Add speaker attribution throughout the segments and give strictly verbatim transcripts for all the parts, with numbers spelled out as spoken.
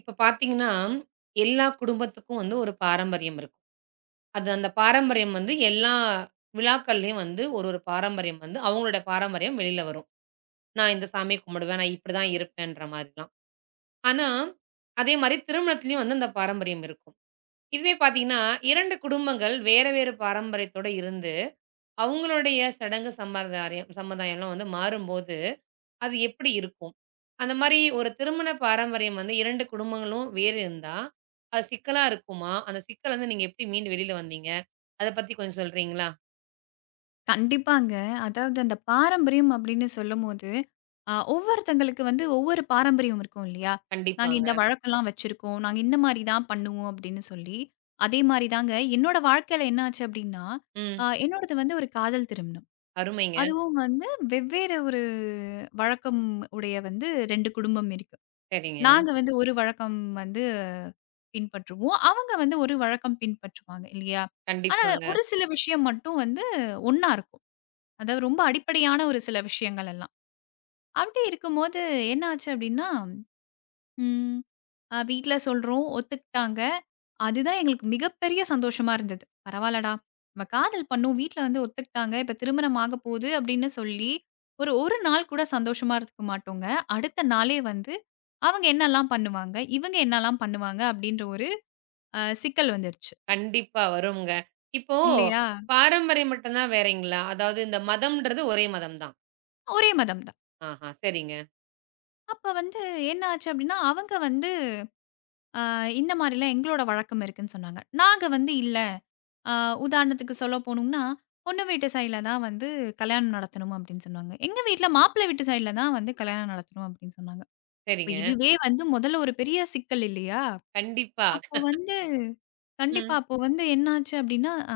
Speaker 1: இப்ப பார்த்தீங்கன்னா, எல்லா குடும்பத்துக்கும் வந்து ஒரு பாரம்பரியம் இருக்கும். அது அந்த பாரம்பரியம் வந்து எல்லா விழாக்கள்லயும் வந்து ஒரு ஒரு பாரம்பரியம் வந்து அவங்களோட பாரம்பரியம் வெளில வரும். நான் இந்த சாமிய கும்பிடுவேன். நான் இப்படிதான் இருப்பேன்ற மாரிலாம். ஆனா, அதே மாரி திருமணத்திலயும் வந்து அந்த பாரம்பரியம் இருக்கும். இதுவே பார்த்தீங்கன்னா, இரண்டு குடும்பங்கள் வேற வேற பாரம்பரியத்தோட இருந்து, அவங்களுடைய சடங்கு சம்பிரதாயம் சம்பிரதாயம்லாம் வந்து மாறும்போது அது எப்படி இருக்கும்? அந்த மாரி ஒரு திருமண பாரம்பரியம் வந்து இரண்டு குடும்பங்களும் வேறு இருந்தா, அது சிக்கலா இருக்குமா? அந்த சிக்கல்லருந்து நீங்க எப்படி மீண்டு வெளில வந்தீங்க? அத பத்தி கொஞ்சம் சொல்றீங்களா?
Speaker 2: கண்டிப்பாங்க. அதாவது அந்த பாரம்பரியம் அப்படின்னு சொல்லும்போது, அ ஒவ்வொருத்தங்களுக்கு வந்து ஒவ்வொரு பாரம்பரியம் இருக்கும் இல்லையா? நாங்க இந்த
Speaker 1: கண்டிப்பாங்க.
Speaker 2: வழக்கம்லாம் வச்சிருக்கோம். நாங்க இந்த மாரி தான் பண்ணுவோம் அப்படின்னு சொல்லி, அதே மாரி தாங்க என்னோட வாழ்க்கையில என்ன ஆச்சு அப்படின்னா,
Speaker 1: ம்.
Speaker 2: அ என்னோடது வந்து ஒரு காதல் திருமணம்.
Speaker 1: அருமைங்க.
Speaker 2: அதுவும் வந்து வெவ்வேறு ஒரு வழக்கம் உடைய வந்து ரெண்டு குடும்பம் இருக்கு.
Speaker 1: சரிங்க.
Speaker 2: நாங்க வந்து ஒரு வழக்கம் வந்து பின்பற்றுவோம். அவங்க வந்து ஒரு வழக்கம் பின்பற்றுவாங்க இல்லையா? ஆனா
Speaker 1: கண்டிப்பாங்க.
Speaker 2: ஒரு சில விஷயம் மட்டும் வந்து ஒண்ணா இருக்கும். அதாவது ரொம்ப அடிப்படையான ஒரு சில விஷயங்கள் எல்லாம். அப்படி இருக்கும்போது என்ன ஆச்சு அப்படின்னா, ம் அ வீட்ல சொல்றோம், ஒத்துக்கிட்டாங்க. அதுதான் எங்களுக்கு மிகப்பெரிய சந்தோஷமா இருந்தது. பரவால்லடா! நம்ம காதல் பண்ணோம். வீட்ல வந்து ஒத்துக்கிட்டாங்க. இப்ப திருமணம் ஆகப் போகுது அப்படின்னு சொல்லி, ஒரு 1 நாள் கூட சந்தோஷமா இருந்துக்க மாட்டோங்க. அடுத்த நாளே வந்து அவங்க என்னல்லாம் பண்ணுவாங்க, இவங்க என்னல்லாம் பண்ணுவாங்க அப்படின்ற ஒரு அ சிக்கல் வந்துருச்சு.
Speaker 1: கண்டிப்பா வருங்க. இப்போ
Speaker 2: இல்லையா?
Speaker 1: பாரம்பரியம் மட்டும் தான் வேறங்களா? அதாவது இந்த மதம்ன்றது ஒரே மதம் தான்.
Speaker 2: ஒரே மதம் தான்.
Speaker 1: ஆஹா. சரிங்க,
Speaker 2: அப்ப வந்து என்ன ஆச்சு அப்படின்னா, அவங்க வந்து ஆ இந்த மாரிலாம் எங்களோட வழக்கம் இருக்குன்னு சொன்னாங்க. நாங்க வந்து இல்ல. ஆ உதாரணத்துக்கு சொல்ல போணும்னா, பொண்ணு வீட்டு சைடுல தான் வந்து கல்யாணம் நடத்தணும் அப்டின்னு சொன்னாங்க. எங்க வீட்ல மாப்பிள்ளை வீட்டு சைடுல தான் வந்து கல்யாணம் நடத்தணும் அப்டின்னு சொன்னாங்க. இப்ப
Speaker 1: சரிங்க.
Speaker 2: இதுவே வந்து முதல்ல ஒரு பெரிய சிக்கல் இல்லையா?
Speaker 1: கண்டிப்பா.
Speaker 2: அப்போ வந்து கண்டிப்பா
Speaker 1: ம்.
Speaker 2: அப்போ வந்து என்னாச்சு அப்டின்னா, ஆ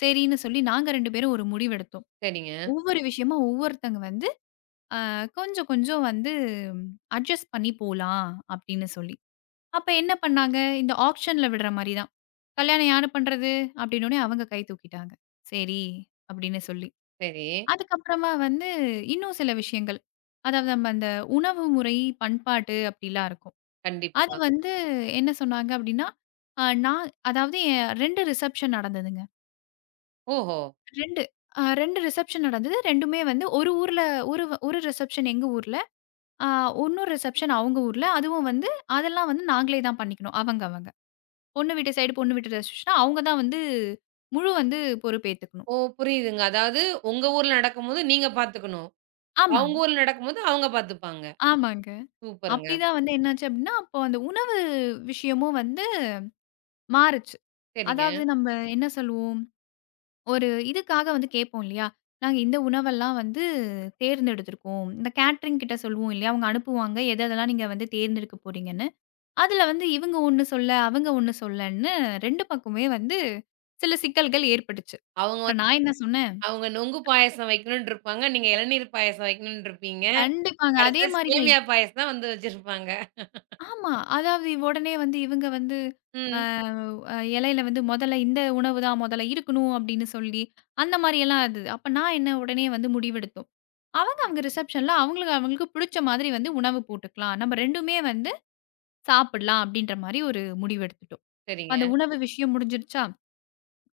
Speaker 2: சரின்னு சொல்லி நாங்க ரெண்டு பேரும் ஒரு முடிவெடுத்தோம்.
Speaker 1: சரிங்க.
Speaker 2: ஒவ்வொரு விஷயமா ஒவ்வொருத்தங்க வந்து அ கொஞ்சம் கொஞ்சம் வந்து அட்ஜஸ்ட் பண்ணி போலாம் அப்டின்னு சொல்லி. அப்ப என்ன பண்ணாங்க, இந்த ஆப்ஷன்ல விடுற மாரி தான். "கல்யாணம் யாரு பண்றது?" அப்படின்னோனே அவங்க கை தூக்கிட்டாங்க. "சரி" அப்படின்னு சொல்லி.
Speaker 1: சரி.
Speaker 2: அதுக்கப்புறமா வந்து இன்னும் சில விஷயங்கள். அதாவது நம்ம அந்த உணவு முறை, பண்பாட்டு அப்படிலாம் இருக்கும். அது
Speaker 1: கண்டிப்பா.
Speaker 2: வந்து என்ன சொன்னாங்க அப்படின்னா, அ நான் அதாவது என் ரெண்டு ரிசப்ஷன் நடந்ததுங்க.
Speaker 1: ஓஹோ!
Speaker 2: ரெண்டு அ ரெண்டு ரிசப்ஷன் நடந்தது. 2மே வந்து ஒரு ஊர்ல ஒரு வ- ஒரு ரிசப்ஷன் எங்க ஊர்ல, அ இன்னொரு ரிசப்ஷன் அவங்க ஊர்ல. அதுவும் வந்து அதெல்லாம் வந்து நாங்களே தான் பண்ணிக்கணும். அவங்க அவங்க. பொண்ணு வீட்டு சைடு பொண்ணு வீட்டு ரெஸ்ட்ரிக்ஷன்னா, அவங்க தான் வந்து முழு வந்து பொறுப்பேத்துக்கணும்.
Speaker 1: ஓ புரியுதுங்க. அதாவது உங்க ஊர்ல நடக்கும்போது நீங்க பாத்துக்கணும்.
Speaker 2: ஆமாங்க,
Speaker 1: அவங்க ஊர்ல நடக்கும்போது அவங்க பார்த்துப்பாங்க.
Speaker 2: ஆமாங்க.
Speaker 1: சூப்பருங்க.
Speaker 2: அப்படிதான் வந்து என்னாச்சு அப்படின்னா, அப்போ அந்த உணவு விஷயமும் வந்து மாறுச்சு.
Speaker 1: சரிங்க.
Speaker 2: அதாவது நம்ம என்ன சொல்லுவோம், ஒரு இதுக்காக வந்து கேட்போம் இல்லையா? நாங்க இந்த உணவெல்லாம் வந்து தேர்ந்தெடுத்திருக்கோம். இந்த கேட்டரிங் கிட்ட சொல்லுவோம் இல்லையா? அவங்க அனுப்புவாங்க. எது எதெல்லாம் நீங்க வந்து தேர்ந்தெடுக்க போறீங்கன்னு. அதில வந்து இவங்க ஒண்ணு சொல்ல, அவங்க ஒண்ணு சொல்லன்னு ரெண்டு பக்கமே வந்து சில சிக்கல்கள் ஏற்பட்டுச்சு.
Speaker 1: அவங்க வந்து
Speaker 2: அப்புறம் நான் என்ன சொன்னேன்,
Speaker 1: அவங்க நொங்கு பாயாசம் வைக்கணும்னு இருப்பாங்க. நீங்க இளநீர் பாயாசம் வைக்கணும்னு இருப்பீங்க.
Speaker 2: கண்டிப்பாங்க. அதே
Speaker 1: கடைசில
Speaker 2: மாரி தான்
Speaker 1: சேமியா பாயாசம் தான் வந்து வச்சிருப்பாங்க.
Speaker 2: ஆமா. அதாவது உடனே வந்து இவங்க வந்து அ
Speaker 1: ம்.
Speaker 2: அ இலையில வந்து முதல்ல இந்த உணவு தான் முதல்ல இருக்கணும் அப்படின்னு சொல்லி, அந்த மாரியெல்லாம் இருந்தது. அப்ப நான் என்ன உடனே வந்து முடிவெடுத்தோம். அவங்க அவங்க ரிசப்ஷன்ல அவங்களுக்கு அவங்களுக்கு பிடிச்ச மாதிரி வந்து உணவு போட்டுக்கலாம். நம்ம ரெண்டுமே வந்து சாப்பிடலாம் அப்படின்ற மாரி ஒரு முடிவு எடுத்துட்டோம். அந்த
Speaker 1: சரிங்க.
Speaker 2: உணவு விஷயம் முடிஞ்சிருச்சா?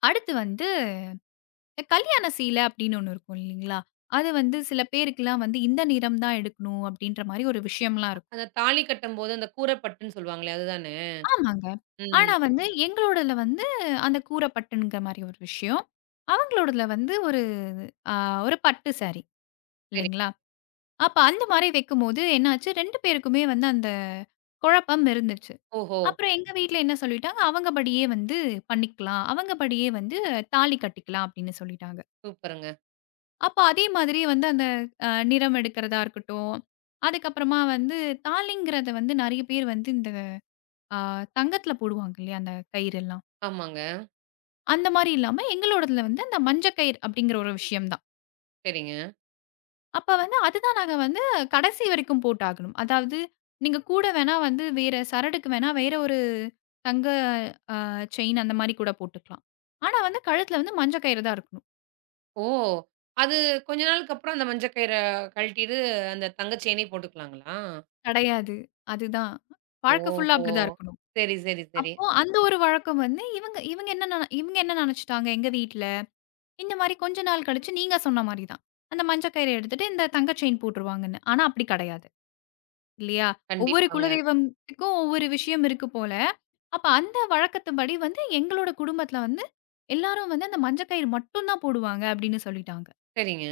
Speaker 2: அடுத்து வந்து கல்யாண சீலை அப்படின்னு ஒண்ணு இருக்கும் இல்லைங்களா? அது வந்து சில பேருக்குலாம் வந்து இந்த நிறம் தான் எடுக்கணும் அப்படின்ற மாரி ஒரு விஷயம்லாம் இருக்கும்.
Speaker 1: அந்த தாலி கட்டும்போது அந்த கூரப்பட்டுன்னு சொல்லுவாங்களே அதுதானே?
Speaker 2: ஆமாங்க. ஆனா
Speaker 1: ம்.
Speaker 2: வந்து எங்களோடதுல வந்து அந்த கூர பட்டுங்கிற மாரி ஒரு விஷயம். அவங்களோடதுல வந்து ஒரு அ ஒரு பட்டு சாரி
Speaker 1: சரி.
Speaker 2: இல்லைங்களா? அப்ப அந்த மாரி வைக்கும்போது என்னாச்சு ரெண்டு பேருக்குமே வந்து அந்த குழப்பம் இருந்துச்சு.
Speaker 1: ஓஹோ!
Speaker 2: அப்புறம் எங்க வீட்ல என்ன சொல்லிட்டாங்க, அவங்க படியே வந்து பண்ணிக்கலாம். அவங்க படியே வந்து தாலி கட்டிக்கலாம் அப்படின்னு சொல்லிட்டாங்க.
Speaker 1: சூப்பருங்க.
Speaker 2: அப்ப அதே மாதிரி வந்து அந்த அ நிறம் எடுக்கிறதா இருக்கட்டும், அதுக்கப்புறமா வந்து தாலிங்கிறத வந்து நெறைய பேர் வந்து இந்த அ தங்கத்துல போடுவாங்க இல்லையா? அந்த கயிறெல்லாம்.
Speaker 1: ஆமாங்க.
Speaker 2: அந்த மாரி இல்லாம, எங்களோடதுல வந்து அந்த மஞ்ச கயிறு அப்படிங்கிற ஒரு விஷயம் தான்.
Speaker 1: சரிங்க.
Speaker 2: அப்ப வந்து அதுதான் நாங்க வந்து கடைசி வரைக்கும் போட்டாகணும். அதாவது நீங்க கூட வேணா வந்து வேற சரடுக்கு வேணா வேற ஒரு தங்க அ செயின் அந்த மாரி கூட போட்டுக்கலாம். ஆனா வந்து கழுத்துல வந்து மஞ்ச கயிறு தான் இருக்கணும்.
Speaker 1: ஓ! அது கொஞ்ச நாளுக்கு அப்புறம் அந்த மஞ்ச கயிற கழட்டிட்டு அந்த தங்க செயினே போட்டுக்கலாங்களா?
Speaker 2: கடையாது. அதுதான். வாழ்க்கை ஃபுல்லா
Speaker 1: ஓஹோ!
Speaker 2: அப்படிதான் இருக்கணும்.
Speaker 1: சரி, சரி, சரி.
Speaker 2: அப்போ அந்த ஒரு வழக்கம் வந்து இவங்க இவங்க என்ன நென இவங்க என்ன நெனச்சுட்டாங்க எங்க வீட்ல, இந்த மாரி கொஞ்ச நாள் கழிச்சு நீங்க சொன்ன மாரி தான். அந்த மஞ்ச கயிறு எடுத்துட்டு இந்த தங்க செயின் போட்டுருவாங்கன்னு. ஆனா அப்படி கடையாது. இல்லையா? ஒவ்வொரு
Speaker 1: கண்டிப்பாங்க.
Speaker 2: குலதெய்வம்த்துக்கும் ஒவ்வொரு விஷயம் இருக்கு போல. அப்ப அந்த வழக்கத்துபடி வந்து எங்களோட குடும்பத்தில வந்து எல்லாரும் வந்து அந்த மஞ்ச கயிறு மட்டும் தான் போடுவாங்க அப்படின்னு சொல்லிட்டாங்க.
Speaker 1: சரிங்க.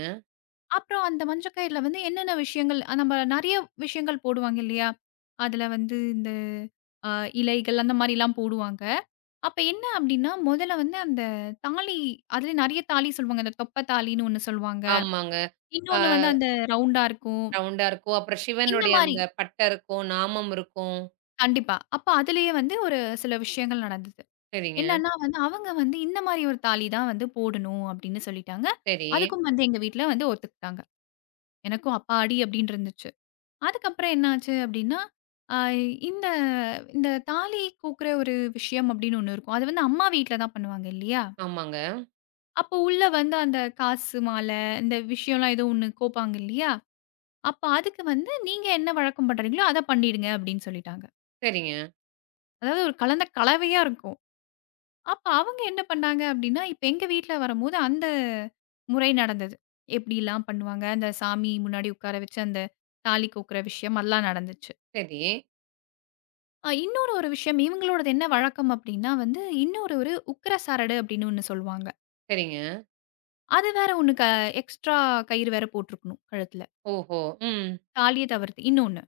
Speaker 2: அப்புறம் அந்த மஞ்ச கயிறுல வந்து என்னென்ன விஷயங்கள் அஹ் நம்ம நெறைய விஷயங்கள் போடுவாங்க இல்லையா? அதுல வந்து இந்த அ இலைகள் அந்த மாரிலாம் போடுவாங்க. அப்ப என்ன அப்படின்னா, முதல்ல வந்து அந்த தாலி அதுல நெறைய தாலி சொல்லுவாங்க. அந்த தொப்ப தாலின்னு ஒண்ணு சொல்லுவாங்க.
Speaker 1: ஆமாங்க. அ
Speaker 2: இன்னொன்னு வந்து அந்த ரவுண்டா இருக்கும்.
Speaker 1: ரவுண்டா இருக்கும். அப்புறம்
Speaker 2: இந்த
Speaker 1: சிவனுடைய
Speaker 2: மாரி.
Speaker 1: அந்த பட்டை இருக்கும், நாமம் இருக்கும்.
Speaker 2: கண்டிப்பா. அப்ப அதிலேயே வந்து ஒரு சில விஷயங்கள் நடந்தது.
Speaker 1: சரிங்க.
Speaker 2: என்னன்னா வந்து, அவங்க வந்து இந்த மாரி ஒரு தாலி தான் வந்து போடணும் அப்படின்னு சொல்லிட்டாங்க.
Speaker 1: சரி.
Speaker 2: அதுக்கும் வந்து எங்க வீட்ல வந்து ஒத்துக்கிட்டாங்க. எனக்கும் அப்பாடி அப்படின்னு இருந்துச்சு. அதுக்கப்புறம் என்னாச்சு அப்படின்னா, அ இந்த இந்த தாலி கோக்குற ஒரு விஷயம் அப்படின்னு ஒண்ணு இருக்கும். அது வந்து அம்மா வீட்ல தான் பண்ணுவாங்க இல்லையா?
Speaker 1: ஆமாங்க.
Speaker 2: அப்போ உள்ள வந்து அந்த காசு மாலை, இந்த விஷயம்லாம் ஏதோ ஒண்ணு கோப்பாங்க இல்லையா? அப்ப அதுக்கு வந்து நீங்க என்ன வழக்கம் பண்றீங்களோ, அத பண்ணிடுங்க அப்படின்னு சொல்லிட்டாங்க.
Speaker 1: சரிங்க.
Speaker 2: அதாவது ஒரு கலந்த கலவையா இருக்கும். அப்ப அவங்க என்ன பண்ணாங்க அப்டின்னா, இப்ப எங்க வீட்ல வரம்போது அந்த முறை நடந்தது. எப்படிலாம் பண்ணுவாங்க, அந்த சாமி முன்னாடி உட்கார வச்சு அந்த தாலி கோக்குற விஷயம் அதெல்லாம் நடந்துச்சு.
Speaker 1: சரி,
Speaker 2: அ இன்னொரு ஒரு விஷயம் இவங்களோடது என்ன வழக்கம் அப்டின்னா வந்து, இன்னொரு ஒரு உக்கிர சரடு அப்டின்னு ஒண்ணு சொல்லுவாங்க.
Speaker 1: சரிங்க.
Speaker 2: அது வேற ஒண்ணு க எக்ஸ்ட்ரா கயிறு வேற போட்டுருக்கணும் கழுத்துல.
Speaker 1: ஓஹோ! ம்.
Speaker 2: தாலிய தவிர்த்து இன்னொன்னு.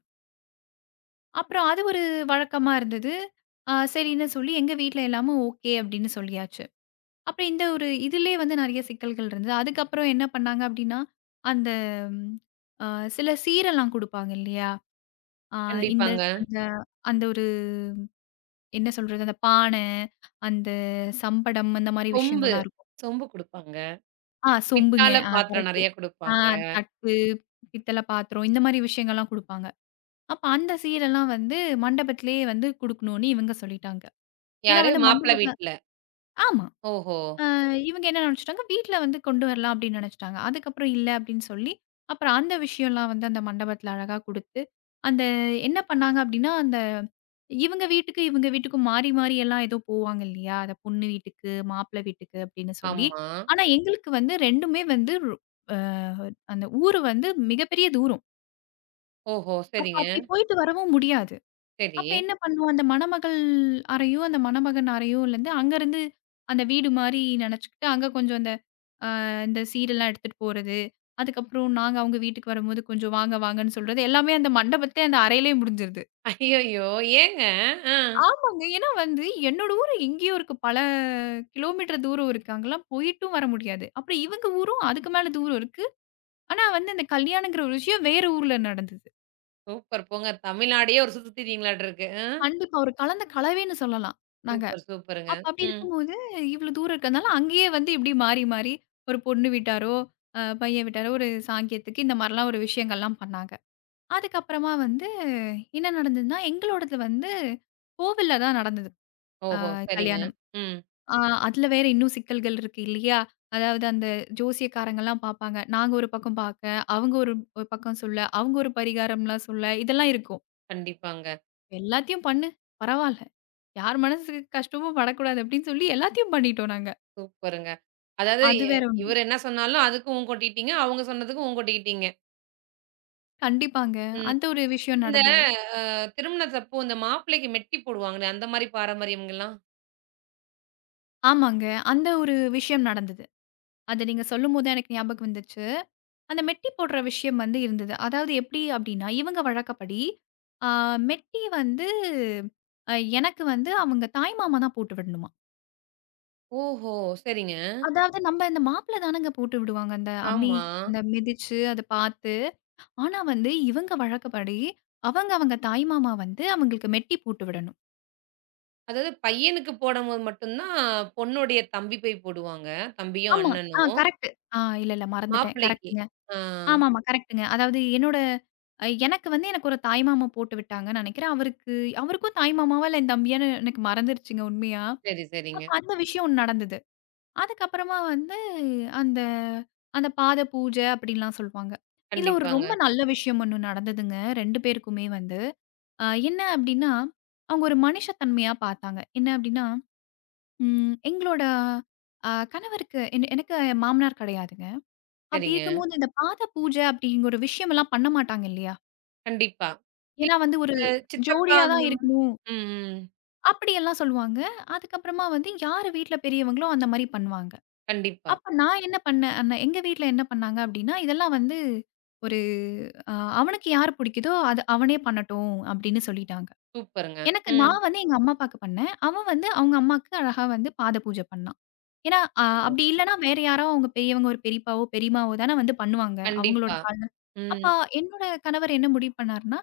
Speaker 2: அப்புறம் அது ஒரு வழக்கமா இருந்தது. அ சரின்னு சொல்லி எங்க வீட்ல எல்லாமும் ஓகே அப்டின்னு சொல்லியாச்சு. அப்புறம் இந்த ஒரு இதிலேயே வந்து நெறைய சிக்கல்கள் இருந்தது. அதுக்கப்புறம் என்ன பண்ணாங்க அப்டின்னா, அந்த ம் அ சில சீரெல்லாம் குடுப்பாங்க இல்லையா? அ இந்த
Speaker 1: கண்டிப்பாங்க.
Speaker 2: அந்த அந்த ஒரு என்ன சொல்றது? அந்த பான, அந்த சம்படம் அந்த மாரி
Speaker 1: சொம்பு,
Speaker 2: விஷயங்கள்லாம் இருக்கும்.
Speaker 1: சொம்பு குடுப்பாங்க.
Speaker 2: ஆ சொம்புங்க.
Speaker 1: பித்தாள
Speaker 2: ஆ
Speaker 1: பாத்திரம்
Speaker 2: கரெக்ட்டு.
Speaker 1: நெறைய
Speaker 2: ஆ
Speaker 1: குடுப்பாங்க.
Speaker 2: தட்டு, பித்தள பாத்திரம் இந்த மாரி விஷயங்கள்லாம் குடுப்பாங்க. அப்ப அந்த சீரெல்லாம் வந்து மண்டபத்திலேயே வந்து குடுக்கணும்னு இவங்க சொல்லிட்டாங்க. ஏன்னா
Speaker 1: யாரு?
Speaker 2: வந்து
Speaker 1: மாப்பிள்ளை
Speaker 2: மண்டபத்தில
Speaker 1: வீட்ல.
Speaker 2: ஆமா.
Speaker 1: ஓஹோ!
Speaker 2: இவங்க என்ன நினைச்சுட்டாங்க, வீட்ல வந்து கொண்டு வரலாம் அப்படின்னு நினைச்சுட்டாங்க. அதுக்கப்புறம் இல்ல அப்படின்னு சொல்லி, அப்புறம் அந்த விஷயம்லாம் வந்து அந்த மண்டபத்துல அழகா குடுத்து, அந்த என்ன பண்ணாங்க அப்படின்னா, அந்த இவங்க வீட்டுக்கு, இவங்க வீட்டுக்கும் மாறி மாறி எல்லாம் ஏதோ போவாங்க இல்லையா? அந்த பொண்ணு வீட்டுக்கு, மாப்பிள்ளை வீட்டுக்கு அப்படின்னு சொல்லி.
Speaker 1: ஆமா.
Speaker 2: ஆனா எங்களுக்கு வந்து ரெண்டுமே வந்து ரொ அ அந்த ஊரு வந்து மிகப்பெரிய தூரம்.
Speaker 1: ஓஹோ!
Speaker 2: அப்ப
Speaker 1: சரிங்க.
Speaker 2: அப்படி போயிட்டு வரவும் முடியாது.
Speaker 1: சரி.
Speaker 2: அப்ப என்ன பண்ணுவோம், அந்த மணமகள் அறையும், அந்த மணமகன் அறையும் வந்து அங்கருந்து அந்த வீடு மாரி நினைச்சுக்கிட்டு, அங்க கொஞ்சம் அந்த அ இந்த சீரெல்லாம் எடுத்துட்டு போறது. அதுக்கப்புறம் நாங்க அவங்க வீட்டுக்கு வரும்போது கொஞ்சம் வாங்க வாங்கன்னு சொல்றது. எல்லாமே அந்த மண்டபத்திலே அந்த அறையிலே முடிஞ்சிருது.
Speaker 1: ஐயய்யோ! ஏங்க? ஆ.
Speaker 2: ஆமாங்க. ஏன்னா வந்து என்னோட ஊரு எங்கேயோ இருக்கு. பல கிலோமீட்டர் தூரம் இருக்கு. அங்கலாம் போயிட்டும் வர முடியாது. அப்புறம் இவங்க ஊரும் அதுக்கு மேல தூரம் இருக்கு. ஆனா வந்து இந்த கல்யாணங்கிற ஒரு விஷயம் வேற ஊர்ல நடந்தது.
Speaker 1: சூப்பர் போங்க. தமிழ்நாடே ஒரு சுத்து திரியுறீங்களாட்டுருக்கு. ஆ.
Speaker 2: கண்டிப்பா ஒரு கலந்த கலவைன்னு சொல்லலாம் நாங்க.
Speaker 1: சூப்பர், சூப்பருங்க.
Speaker 2: அப்ப அப்படி
Speaker 1: ம்.
Speaker 2: இருக்கும்போது இவ்வளோ தூரம் இருக்கிறதுனால அங்கேயே வந்து இப்படி மாறி மாறி ஒரு பொண்ணு வீட்டாரோ, அ பையன் வீட்டாரோ ஒரு சாங்கியத்துக்கு இந்த மாரிலாம் ஒரு விஷயங்கள்லாம் பண்ணாங்க. அதுக்கப்புறமா வந்து என்ன நடந்ததுன்னா, எங்களோடது வந்து கோவில்ல தான் நடந்தது அ
Speaker 1: ஓஹோ! சரிங்க.
Speaker 2: கல்யாணம்.
Speaker 1: ம்.
Speaker 2: ஆ அதில வேற இன்னும் சிக்கல்கள் இருக்கு இல்லையா? அதாவது அந்த ஜோசியக்காரங்கலாம் பார்ப்பாங்க. நாங்க ஒரு பக்கம் பார்க்க, அவங்க ஒரு ஒரு பக்கம் சொல்ல, அவங்க ஒரு பரிகாரம்லாம் சொல்ல, இதெல்லாம் இருக்கும்.
Speaker 1: கண்டிப்பாங்க.
Speaker 2: எல்லாத்தையும் பண்ணு, பரவால்ல. யார் மனசுக்கு கஷ்டமும் படக்கூடாது அப்படின்னு சொல்லி எல்லாத்தையும் பண்ணிட்டோம் நாங்க.
Speaker 1: சூப்பருங்க. அதாவது
Speaker 2: அது
Speaker 1: எ
Speaker 2: வேற ஒண்ணு.
Speaker 1: இவரு என்ன சொன்னாலும் அதுக்கும் ஊ கொட்டிட்டீங்க. அவங்க சொன்னதுக்கும் ஊ கொட்டிக்கிட்டீங்க.
Speaker 2: கண்டிப்பாங்க.
Speaker 1: ம்.
Speaker 2: அந்த ஒரு விஷயம்
Speaker 1: இந்த
Speaker 2: நடந்தது.
Speaker 1: அ திருமணத்தப்போ இந்த மாப்பிள்ளைக்கு மெட்டி போடுவாங்களே, அந்த மாரி பாரம்பரியம்ங்கலாம்?
Speaker 2: ஆமாங்க. அந்த ஒரு விஷயம் நடந்தது. அத நீங்க சொல்லும்போது தான் எனக்கு ஞாபகம் வந்துச்சு. அந்த மெட்டி போடுற விஷயம் வந்து இருந்தது. அதாவது எப்டி அப்டின்னா, இவங்க வழக்கப்படி, ஆ மெட்டி வந்து அ எனக்கு வந்து அவங்க தாய் மாமா தான் போட்டு விடணுமா.
Speaker 1: ஓஹோ! சரிங்க.
Speaker 2: அதாவது நம்ம இந்த மாப்பிள தானங்க போட்டு விடுவாங்க. அந்த அம்மி
Speaker 1: ஆமா.
Speaker 2: அந்த மிதிச்சு அத பார்த்து. ஆனா வந்து இவங்க வழக்கப்படி, அவங்க அவங்க தாய் மாமா வந்து அவங்களுக்கு மெட்டி போட்டு விடணும்.
Speaker 1: அதாவது பையனுக்கு போடம்போது மட்டும் தான் பொண்ணுடைய தம்பி போய் போடுவாங்க. தம்பியும்,
Speaker 2: ஆமா. ஆ
Speaker 1: அண்ணனும்.
Speaker 2: கரெக்ட்டு. ஆ இல்ல, இல்ல மறந்துட்டேன்.
Speaker 1: மாப்பிள்ளைக்கு.
Speaker 2: கரெக்ட்டுங்க.
Speaker 1: ஆ.
Speaker 2: ஆமாமா. கரெக்ட்டுங்க. அதாவது என்னோட அ எனக்கு வந்து எனக்கு ஒரு தாய்மாமா போட்டு விட்டாங்கன்னு நெனைக்கிறேன். அவருக்கு அவருக்கும் தாய்மாமாவா இல்ல என் தம்பியான்னு எனக்கு மறந்துருச்சுங்க உண்மையா.
Speaker 1: சரி, சரிங்க.
Speaker 2: அப்ப அந்த விஷயம் ஒண்ணு நடந்தது. அதுக்கப்புறமா வந்து அந்த அந்த பாத பூஜை அப்படின்லாம் சொல்லுவாங்க. இதுல ஒரு ரொம்ப
Speaker 1: கண்டிப்பாங்க.
Speaker 2: நல்ல விஷயம் ஒண்ணு நடந்ததுங்க ரெண்டு பேருக்குமே வந்து. அ என்ன அப்படின்னா, அவங்க ஒரு மனுஷ தன்மையா பார்த்தாங்க. என்ன அப்படின்னா, ம் எங்களோட அ கணவருக்கு என் எனக்கு மாமனார் கிடையாதுங்க. அப்படி
Speaker 1: சரிங்க.
Speaker 2: இருக்கும்போது, இந்த பாத பூஜை அப்படிங்கிற ஒரு விஷயமெல்லாம் பண்ண மாட்டாங்க இல்லையா?
Speaker 1: கண்டிப்பா.
Speaker 2: ஏன்னா வந்து ஒரு
Speaker 1: இந்த சித்தப்பா
Speaker 2: ஜோடியா
Speaker 1: அந்த
Speaker 2: தான் இருக்கணும்.
Speaker 1: ம், ம்.
Speaker 2: அப்படியெல்லாம் சொல்லுவாங்க. அதுக்கப்புறமா வந்து யாரு வீட்ல பெரியவங்களோ அந்த மாரி பண்ணுவாங்க.
Speaker 1: கண்டிப்பா.
Speaker 2: அப்ப நான் என்ன பண்ணேன் அன்ன எங்க வீட்ல என்ன பண்ணாங்க அப்படின்னா, இதெல்லாம் வந்து ஒரு அ அவனுக்கு யார் புடிக்குதோ அது அவனே பண்ணட்டும் அப்படின்னு சொல்லிட்டாங்க.
Speaker 1: சூப்பருங்க.
Speaker 2: எனக்கு
Speaker 1: ம்.
Speaker 2: நான் வந்து எங்க அம்மா அப்பாவுக்கு பண்ணேன். அவன் வந்து அவங்க அம்மாக்கு அழகா வந்து பாத பூஜை பண்ணான். ஏன்னா, அ அப்படி இல்லன்னா வேற யாரோ அவங்க பெரியவங்க ஒரு பெரியப்பாவோ, பெரியம்மாவோ தானே வந்து பண்ணுவாங்க. அவங்களோட
Speaker 1: கண்டிப்பா.
Speaker 2: கால்ல. அப்ப
Speaker 1: ம்.
Speaker 2: என்னோட கணவர் என்ன முடிவு பண்ணாருன்னா,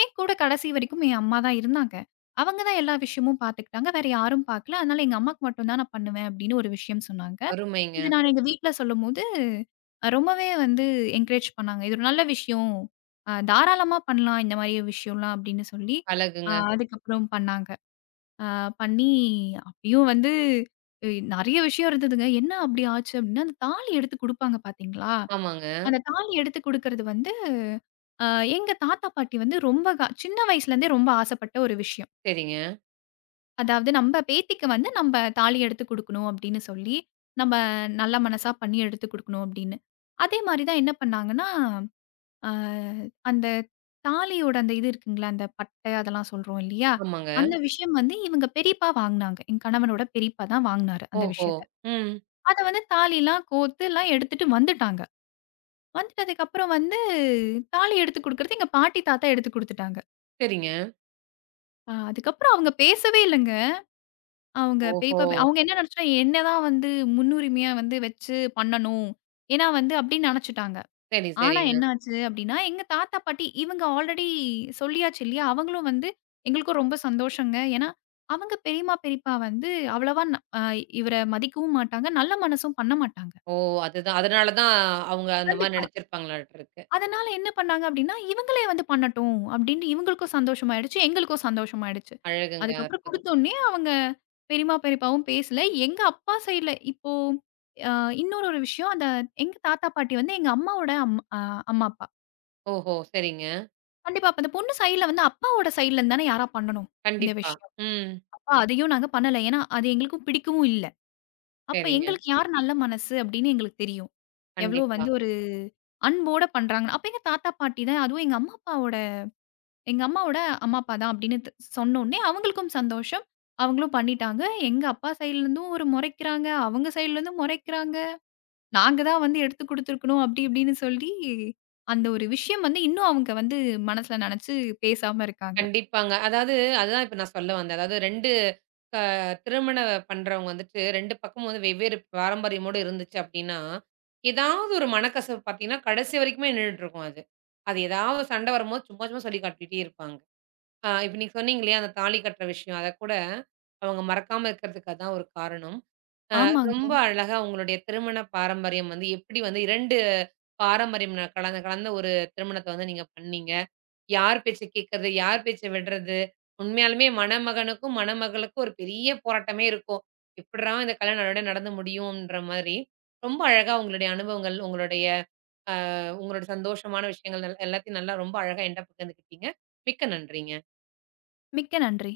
Speaker 2: என் கூட கடைசி வரைக்கும் என் அம்மா தான் இருந்தாங்க. அவங்க தான் எல்லா விஷயமும் பார்த்துக்கிட்டாங்க. வேற யாரும் பார்க்கல. அதனால எங்க அம்மாக்கு மட்டும் தான் நான் பண்ணுவேன் அப்படின்னு ஒரு விஷயம் சொன்னாங்க. இது
Speaker 1: அருமைங்க.
Speaker 2: நான் எங்க வீட்ல சொல்லும்போது, அ ரொம்பவே வந்து என்கரேஜ் பண்ணாங்க. இது ஒரு நல்ல விஷயம். அ தாராளமா பண்ணலாம் இந்த மாரி விஷயம்லாம் அப்படின்னு சொல்லி, அ
Speaker 1: அழகுங்க.
Speaker 2: அதுக்கப்புறம் பண்ணாங்க. ஆ பண்ணி அப்பயும் வந்து இ நெறைய விஷயம் இருந்ததுங்க. என்ன அப்படி ஆச்சு அப்படின்னா, அந்த தாலி எடுத்து குடுப்பாங்க பார்த்தீங்களா?
Speaker 1: ஆமாங்க.
Speaker 2: அந்த தாலி எடுத்து குடுக்கறது வந்து, அ எங்க தாத்தா, பாட்டி வந்து ரொம்ப க சின்ன வயசுலேருந்தே ரொம்ப ஆசைப்பட்ட ஒரு விஷயம்.
Speaker 1: சரிங்க.
Speaker 2: அதாவது நம்ம பேத்திக்கு வந்து நம்ப தாலி எடுத்து குடுக்கணும் அப்படின்னு சொல்லி, நம்ம நல்ல மனசா பண்ணி எடுத்து குடுக்கணும் அப்படின்னு. அதே மாரி தான் என்ன பண்ணாங்கன்னா ஆ அந்த தாலியோட அந்த இது இருக்குங்களா, அந்த பட்டை அதெல்லாம் சொல்றோம் இல்லையா?
Speaker 1: ஆமாங்க.
Speaker 2: அந்த விஷயம் வந்து இவங்க பெரியப்பா வாங்குனாங்க. என் கணவனோட பெரியப்பா தான் வாங்குனாரு அந்த
Speaker 1: ஓஹோ!
Speaker 2: விஷயத்த.
Speaker 1: ம்.
Speaker 2: அத வந்து தாலிலாம் கோத்து எல்லாம் எடுத்துட்டு வந்துட்டாங்க. வந்துட்டதுக்கப்புறம் வந்து தாலி எடுத்து குடுக்குறது எங்க பாட்டி, தாத்தா எடுத்து குடுத்துட்டாங்க.
Speaker 1: சரிங்க.
Speaker 2: அ அதுக்கப்புறம் அவங்க பேசவே இல்லங்க. அவங்க
Speaker 1: ஓஹோ!
Speaker 2: பெரியப்பா பே- அவங்க என்ன நெனச்சுட்டாங்க, என்ன தான் வந்து முன்னுரிமையா வந்து வச்சு பண்ணணும். ஏன்னா வந்து அப்டின்னு நெனச்சுட்டாங்க.
Speaker 1: சரி,
Speaker 2: ஆனா
Speaker 1: சரிங்க.
Speaker 2: என்னாச்சு அப்டின்னா, எங்க தாத்தா, பாட்டி இவங்க ஆல்ரெடி சொல்லியாச்சு இல்லையா? அவங்களும் வந்து எங்களுக்கும் ரொம்ப சந்தோஷங்க. ஏன்னா, அவங்க பெரியம்மா, பெரியப்பா வந்து அவ்வளவா ந அ இவர மதிக்கவும் மாட்டாங்க. நல்ல மனசும் பண்ண மாட்டாங்க.
Speaker 1: ஓ! அதுதான். அதனால தான் அவங்க அந்த மாரி
Speaker 2: கண்டிப்பா.
Speaker 1: நெனச்சிருப்பாங்களாட்ருக்கு.
Speaker 2: அதனால என்ன பண்ணாங்க அப்டின்னா, இவங்களே வந்து பண்ணட்டும் அப்டின்னு இவங்களுக்கும் சந்தோஷமாயிடுச்சு, எங்களுக்கும் சந்தோஷமாயிடுச்சு.
Speaker 1: அழகுங்க,
Speaker 2: அதுக்கப்புறம்
Speaker 1: அற்புதம்.
Speaker 2: குடுத்தோனே அவங்க பெரியம்மா, பெரியப்பாவும் பேசல. எங்க அப்பா சைட்ல இப்போ அ இன்னொரு ஒரு விஷயம். அந்த எங்க தாத்தா, பாட்டி வந்து எங்க அம்மாவோட அம் அ அம்மா, அப்பா.
Speaker 1: ஓஹோ! சரிங்க.
Speaker 2: கண்டிப்பா. அப்ப அந்த பொண்ணு சைட்ல வந்து அப்பாவோட சைட்ல இருந்து தானே யாரா பண்ணணும், இந்த
Speaker 1: கண்டிப்பா.
Speaker 2: விஷயம்.
Speaker 1: ம்.
Speaker 2: அப்ப அதையும் நாங்க பண்ணல. ஏன்னா, அது எங்களுக்கும் பிடிக்கவும் இல்ல. அப்ப
Speaker 1: சரிங்க.
Speaker 2: எங்களுக்கு யார் நல்ல மனசு அப்படின்னு எங்களுக்கு தெரியும். எவ்வளோ
Speaker 1: கண்டிப்பா.
Speaker 2: வந்து ஒரு அன்போட பண்றாங்கன்னு. அப்ப எங்க தாத்தா, பாட்டி தான் அதுவும் எங்க அம்மா அப்பாவோட எங்க அம்மாவோட அம்மா அப்பா தான் அப்படின்னு த் சொன்னோனே அவங்களுக்கும் சந்தோஷம். அவங்களும் பண்ணிட்டாங்க. எங்க அப்பா சைட்ல இருந்தும் ஒரு முறைக்கிறாங்க. அவங்க சைட்ல இருந்தும் முறைக்கிறாங்க. நாங்க தான் வந்து எடுத்து குடுத்துருக்கணும் அப்படி இப்படின்னு சொல்லி, அந்த ஒரு விஷயம் வந்து இன்னும் அவங்க வந்து மனசுல நெனச்சு பேசாம இருக்காங்க.
Speaker 1: கண்டிப்பாங்க. அதாவது அதுதான் இப்ப நான் சொல்ல வந்தேன். அதாவது இரண்டு அ திருமணம் பண்றவங்க வந்துட்டு இரண்டு பக்கமும் வந்து வெவ்வேறு பாரம்பரியமோட இருந்துச்சு அப்டின்னா, ஏதாவது ஒரு மனக்கசவு பாத்தீங்கன்னா, கடைசி வரைக்குமே நின்னுட்ருக்கும் அது. அது ஏதாவது சண்டை வரும்போது சும்மா சும்மா சொல்லி காட்டிட்டே இருப்பாங்க. ஆ இப்ப நீங்க சொன்னீங்க இல்லையா, அந்த தாலி கட்டுற விஷயம். அதக்கூட அவங்க மறக்காம இருக்கிறதுக்கு அதான் ஒரு காரணம்.
Speaker 2: ஆமாங்க.
Speaker 1: ரொம்ப அழகா உங்களுடைய திருமண பாரம்பரியம் வந்து எப்படி வந்து இரண்டு பாரம்பரியம் ந கலந்த கலந்த ஒரு திருமணத்த வந்து நீங்க பண்ணீங்க. யார் பேச்ச கேட்கறது? யார் பேச்ச விடுறது? உண்மையாலுமே மணமகனுக்கும், மணமகளுக்கும் ஒரு பெரிய போராட்டமே இருக்கும். "எப்புட்றா இந்த கல்யாணம் நல்லபடியா நடந்து முடியும்ன்ற" மாதிரி. ரொம்ப அழகா உங்களுடைய அனுபவங்கள், உங்களுடைய உங்களுடைய சந்தோஷமான விஷயங்கள் எல்லா- எல்லாத்தையும் நல்லா ரொம்ப அழகா என்ட்ட பகிர்ந்துக்கிட்டீங்க. மிக்க நன்றிங்க.
Speaker 2: மிக்க நன்றி.